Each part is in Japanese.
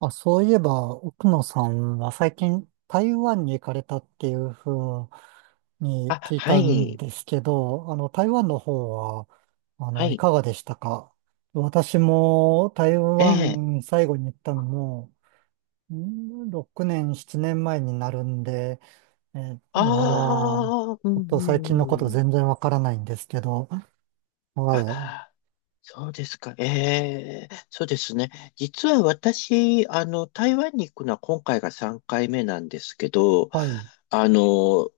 あ、そういえば、奥野さんは最近台湾に行かれたっていうふうにあ、聞いはたんい、ですけど、台湾の方は、はいい、かがでしたか。私も台ええ。湾最後に行ったのも、6年、7年前になるんで、あまあ、ちあ、うょっと最近のことん、うん。全然わからないんですけど。はあ、い、そうですか、ええ、そうですね。実は私、台湾に行くのは今回が3回目なんですけど、はい、あの、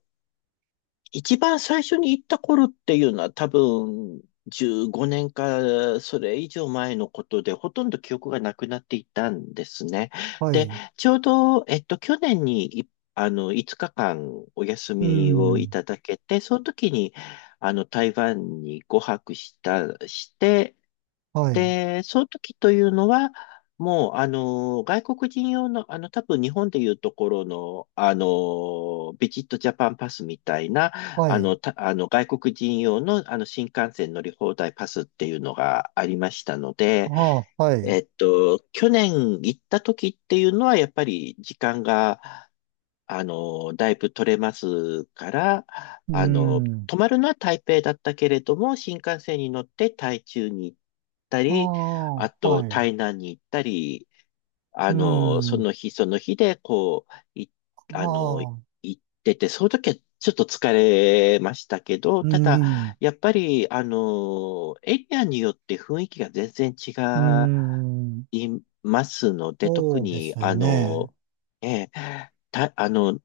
一番最初に行った頃っていうのは多分15年かそれ以上前のことでほとんど記憶がなくなっていたんですね。はで、い、ちょうど、去年にいあの5日間お休うみをいん、ただけて、その時にあの台湾にご泊した、して、はい、で、その時というのは、もう、外国人用の、多分日本でいうところの、ビジットジャパンパスみたいな、はあい、の、た、あの、外国人用の、新幹線乗り放題パスっていうのがありましたのあで、あ、はい、去年行った時っていうのは、やっぱり時間が、だいぶ取れますから、うん。泊まるのは台北だったけれども、新幹線に乗って台中に行ったあり、ああ、とはい。台南に行ったり、うそん。の日その日で、こう、い、ああの、行あ、ってて、その時はちょっと疲れましたけど、うたん。だ、やっぱり、エリアによって雰囲気が全然違うん。いますので、特そうでに、すよね。ええ、た、あの、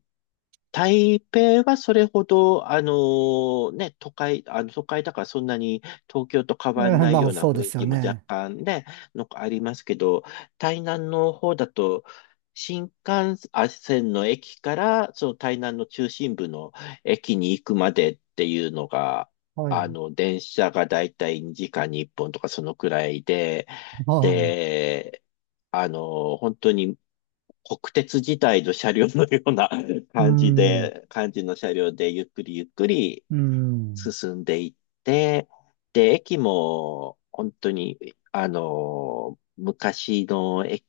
台北はそれほど、あのね、あの都会だからそんなに東京と変わんないまよあ、うなそうで雰囲すよ気も若ね。干ね、のありますけど、台南の方だと、新幹線の駅から、その台南の中心部の駅に行くまでっていうのが、はい。電車がだいたい2時間に1本とかそのくらいで、はで、本当に国鉄時代の車両のような い。うん。感じの車両でゆっくりゆっくりうん。進んでいって、で、駅も本当に、昔の駅、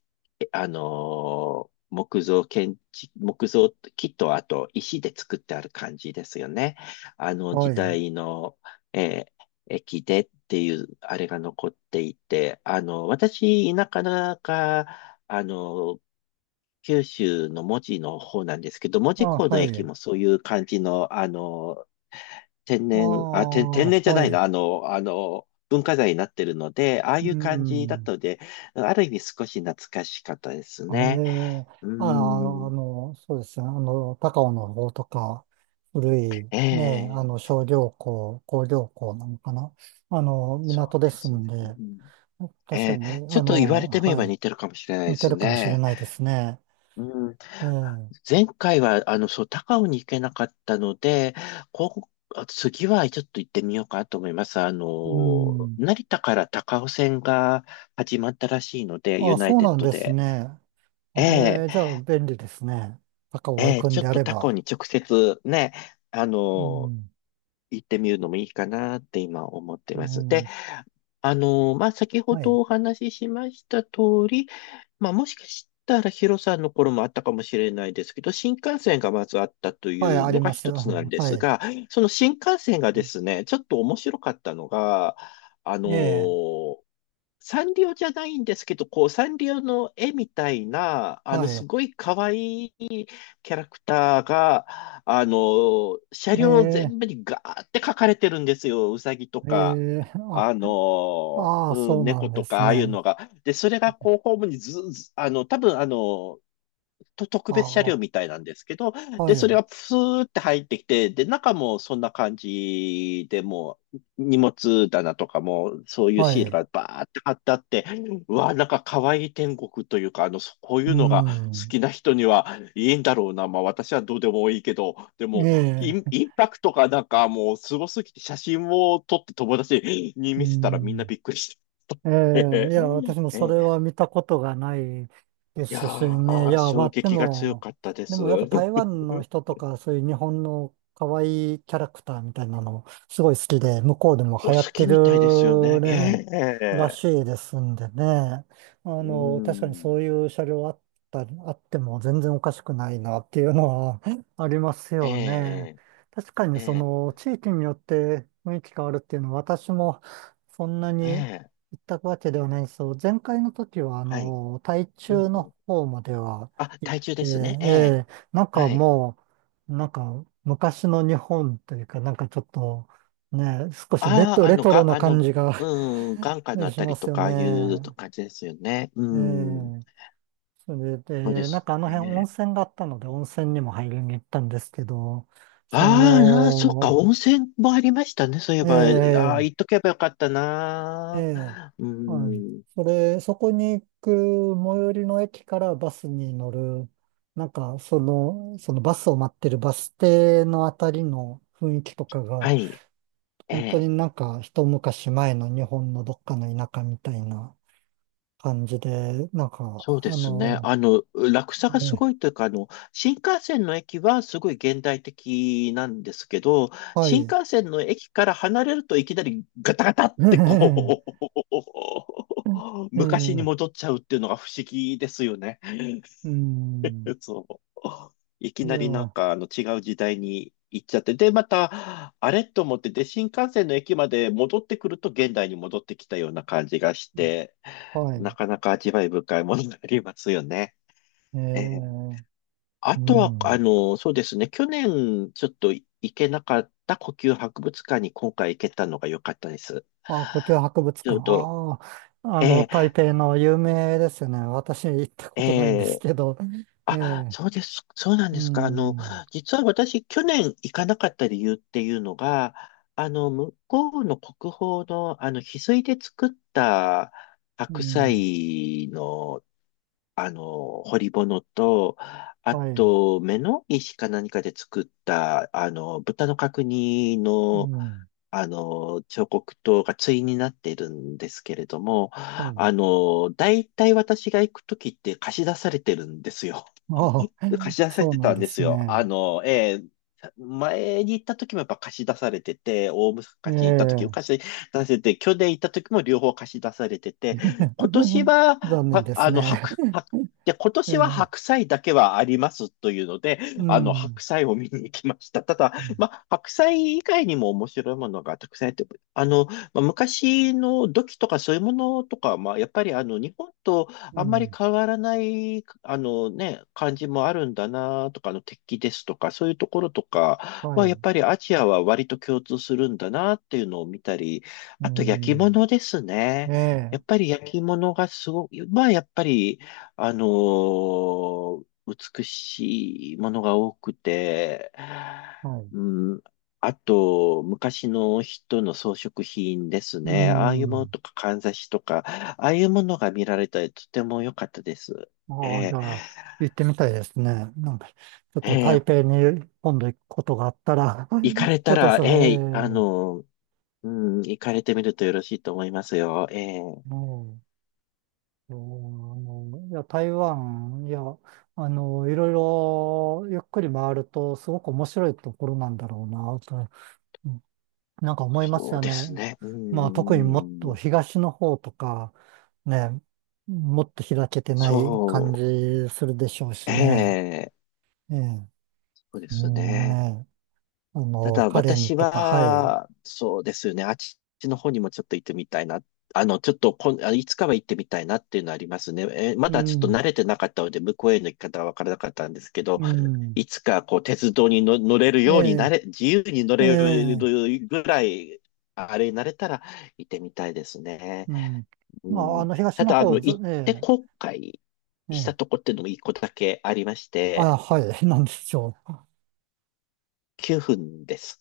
木造建築、木とあと石で作ってある感じですよね。あのは時い。代の、えー駅でっていうあれが残っていて、私、田舎だか、あの、九州の門司の方なんですけど、門司あ、港のは駅い。もそういう感じの、ああ、天然じゃはないの、い。あの、あの、文化財になってるので、ああういう感じだったん。ので、ある意味少し懐かしかったですあ、えね。え、うーああ、ん、の、そうですね。高尾の方とか、古い、ね、ええ、商業港、工業港なのかな。そ港でうですすね。んうで、ん、え確かえ、にね、ちょっと言われてみれはばい。似てるかもしれないで似てするかもしれね。ないですね。うん、ええ。前回は、高尾に行けなかったので、こう、次はちょっと行ってみようかなと思います。うん。成田から高尾線が始まったらしいので、ユあ、ナイそうテッなんドですで。ね。えええ、え、じゃあ便利ですね。高尾行ええ、くんちょでっあとれ他校ば。に直接ね、あうの、ん。行ってみるのもいいかなって今思ってうます。で、ん。まあ、先ほはい。どお話ししました通り、まあ、もしかしたらヒロさんの頃もあったかもしれないですけど、新幹線がまずあったといはい、あうりのがます。う一つなんん、ではすい。が、その新幹線がですね、ちょっと面白かったのが、あの、ええ、サンリオじゃないんですけど、こう、サンリオの絵みたいな、はすい。ごい可愛いキャラクターが、車え両え、全部にガーって書かれてるんですよ。ウサギとえか、え、あ、ああ、そうな猫んでとすか、ああいうね。のが。で、それがこう、ホームにず、ずあの、多分あの、と特あ別車両みあ、たいなんですけど、はで、それい。がプスーって入ってきて、で、中もそんな感じでもう、荷物棚とかも、そういうはシールい。がバーって貼ってあって、うわ、なんか可愛い天国というか、そこうういうのが好ん。きな人にはいいんだろうな。まあ私はどうでもいいけど、でも、ええ、インパクトがなんかもうすごすぎて写真を撮って友達にう見せたらみんなん。びっくりして。え え、えいや、私もそれは見たことがないでやすしね。いー、や、ま衝あ、で撃が強も、かったでです。もやっぱ台湾の 人とか、そういう日本の可愛いキャラクターみたいなの、すごい好きで、向こうでもお流行っ好てきみたいですよるね。えね、らしえ、いですんでね。う確かにん。そういう車両あったり、あっても全然おかしくないなっていうのは ありますよね。え確かえ、にそええ、の地域によって雰囲気変わるっていうのは、私もそんなにええ、行ったわけではないんですよ。前回の時は、はい。台う中ん、うのん。方まではあ、行っ体重でて、すね。ええ、ええ、なんかはい。もう、なんか昔の日本というか、なんかちょっと、ね、少しああ、あレの、トロが、なあの、感じが うん、眼下の あしたまりすとよか、ああいうね。感じですよね。うえん。え、それそうでで、なんすかあの辺温ね。泉があったので、温泉にも入りに行ったんですけど、そああ、そっか、の、温泉もありましたね。そういえば、ああ、ええ、行っとけばよかったえな。え、うはい。ん。そこに行く最寄りの駅からバスに乗る、なんか、そのバスを待ってるバス停のあたりの雰囲気とかが、はい。え本当にえ、なんか一昔前の日本のどっかの田舎みたいな感じで、なんか、そうですね。落差がすね、ごいというか、新幹線の駅はすごい現代的なんですけど、は新い。幹線の駅から離れるといきなりガタガタって え昔にえ、戻っちゃうっていうのが不思議ですよね。う ん、そう。いきいなや、りなんかあの違う時代に行っちゃって、で、また、あれと思って、で、新幹線の駅まで戻ってくると現代に戻ってきたような感じがして、はない。かなか味わい深いものになりますよね。えええ、え、あうとは、ん。そうですね。去年、ちょっと行けなかった故宮博物館に今回行けたのが良かったです。あ、故宮博物ちょ館。っと、ああ、ええ、台北の有名ですよね。私行ったことないんですええ、けど。えあ、え、そうです。そうなんうですか。ん、実は私、去年行かなかった理由っていうのが、向こうの国宝の、翡翠で作ったう白ん、菜の、彫り物と、あはい、と、目の石か何かで作った、豚の角煮うの、ん、彫刻刀が対になっているんですけれども、はい。大体私が行くときって貸し出されてるんですよ。ああ、貸し出されそうてなんたんでですすよ。ね。前に行った時もやっぱ貸し出されてて、大え昔行った時もえ、貸し出されて、去年行った時も両方貸し出されてて、今 年は、残念はですあの、ね。白、白、で、今 え年はえ、白菜だけはありますというので、うん、白菜を見に行きました。ただ、うん、まあ、白菜以外にも面白いものがたくさんあって、あの、まあ、昔の土器とかそういうものとか、まあ、やっぱりあの、日本とうあんまりん、変わらない、あのね、感じもあるんだなとか、あの鉄器ですとか、そういうところとかはは、やい、っぱりアジアは割と共通するんだなっていうのを見たり、うあと焼きん、物ですね。えやえ、っぱり焼き物がすごく、まあやっぱり、あのー美しいものが多くて、はい、うん、あと、昔の人の装飾品ですうね。ああいうものん。とか、かんざしとか、ああいうものが見られたり、とても良かったです。ああ、じえゃあ、行ってみたいですね。なんか、ちょっー、とえ台ー北に今度行くことがあったら、行かれ ちょたっとら、それ、ええ、行かれてみるとよろしいと思いますよ。もう、うん、いや、台湾、いや、いろいろゆっくり回ると、すごく面白いところなんだろうな、と、うん、なんか思いますそうよでね。すね。うまあ、特にもっとん、東の方とか、ね、もっと開けてない感そじするでしょうう、えしね。ー、ええ、そうでうすん、ね。ね。ただカレン私とか、はい。は、そうですね、あっちの方にもちょっと行ってみたいな。あの、ちょっとこん、あいつかは行ってみたいなっていうのはありますね。まうだちょっとん、慣れてなかったので、向こうへの行き方はわからなかったんですけど、うん、いつかこう、鉄道にの乗れるえようになえ、れ、自由に乗えれるえ、ぐらい、あれになれたら行ってみたいですね。うん。うまあ、ん。東たのだ、方、ず、行ってえ後悔え、えしたえ、とこっていうのも一個だけありましあ、て、はい、なんでしょう。9分です。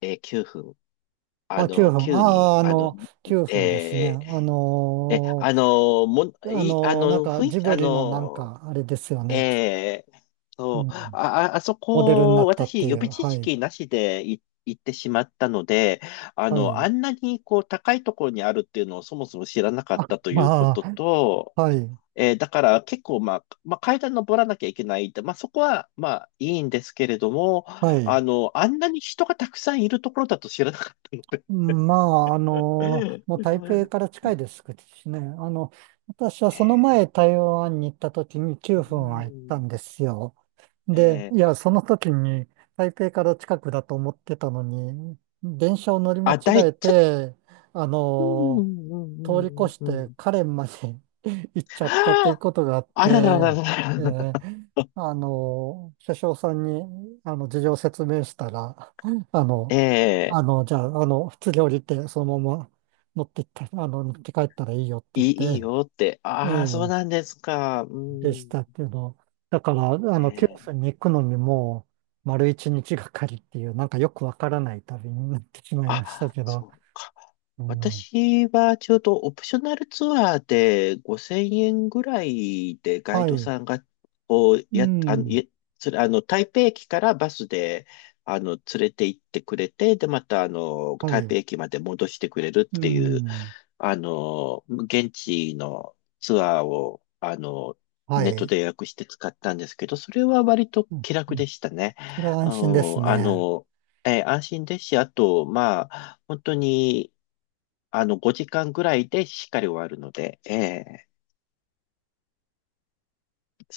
えー、9分。ああ、9の、分。急に、ああ、ああの、の、9分ですね。えーえ、あの、も、い、あなんの、か、ふジい、ブあリのなんの、か、あれですよね。えーうそう、ん、あ、ああそモデルになこ、ったって私、予いう、備知はい、識なしで行ってしまったので、はあい。んなに、こう、高いところにあるっていうのをそもそも知らなかっあ、たというこまとあ、と、はい、だから結構、まあ、階段登らなきゃいけないって、まあ、そこは、まあ、いいんですけれども、はい。あんなに人がたくさんいるところだと知らなかっまあ、たもう台の北で、 から近い ですしね。私はえその前え、台湾に行った時にう9分は行ったん、んですよ。えで、え、いや、あ、その時に台北から近くだと思ってたのに、電車を乗り間あだ違い、えちょっと、て、あうん、うの、ん、う通り越ん、しうん、うてん。カレンまで 行っちゃあったということがあっあ、あららて、らららえらら。ー、車掌さんに、事情を説明したら、あの、ええ、じゃあ、普通に降りて、そのまま持って行って、持って帰ったらいいよって言いい、っいいて、よって。えああ、そうなんえ、ですか。うでしん。たけど、だから、え九え、州に行くのにもう、丸一日がかりっていう、なんかよくわからない旅になってしまいましたあ、けど、そうか。うん、私はちょうどオプショナルツアーで5000円ぐらいでガイはドい、さんが、こう、うや、あの、ん、いそれ、台北駅からバスで、連れて行ってくれて、で、また、は台北い。駅まで戻してくれるっうていうん。現地のツアーを、はネットい。で予約して使ったんですけど、それは割とうん。気う楽ん、でしたね。それはあ安心ですの、あね。のえー、安心ですし、あと、まあ、本当に、5時間ぐらいでしっかり終わるので、ええ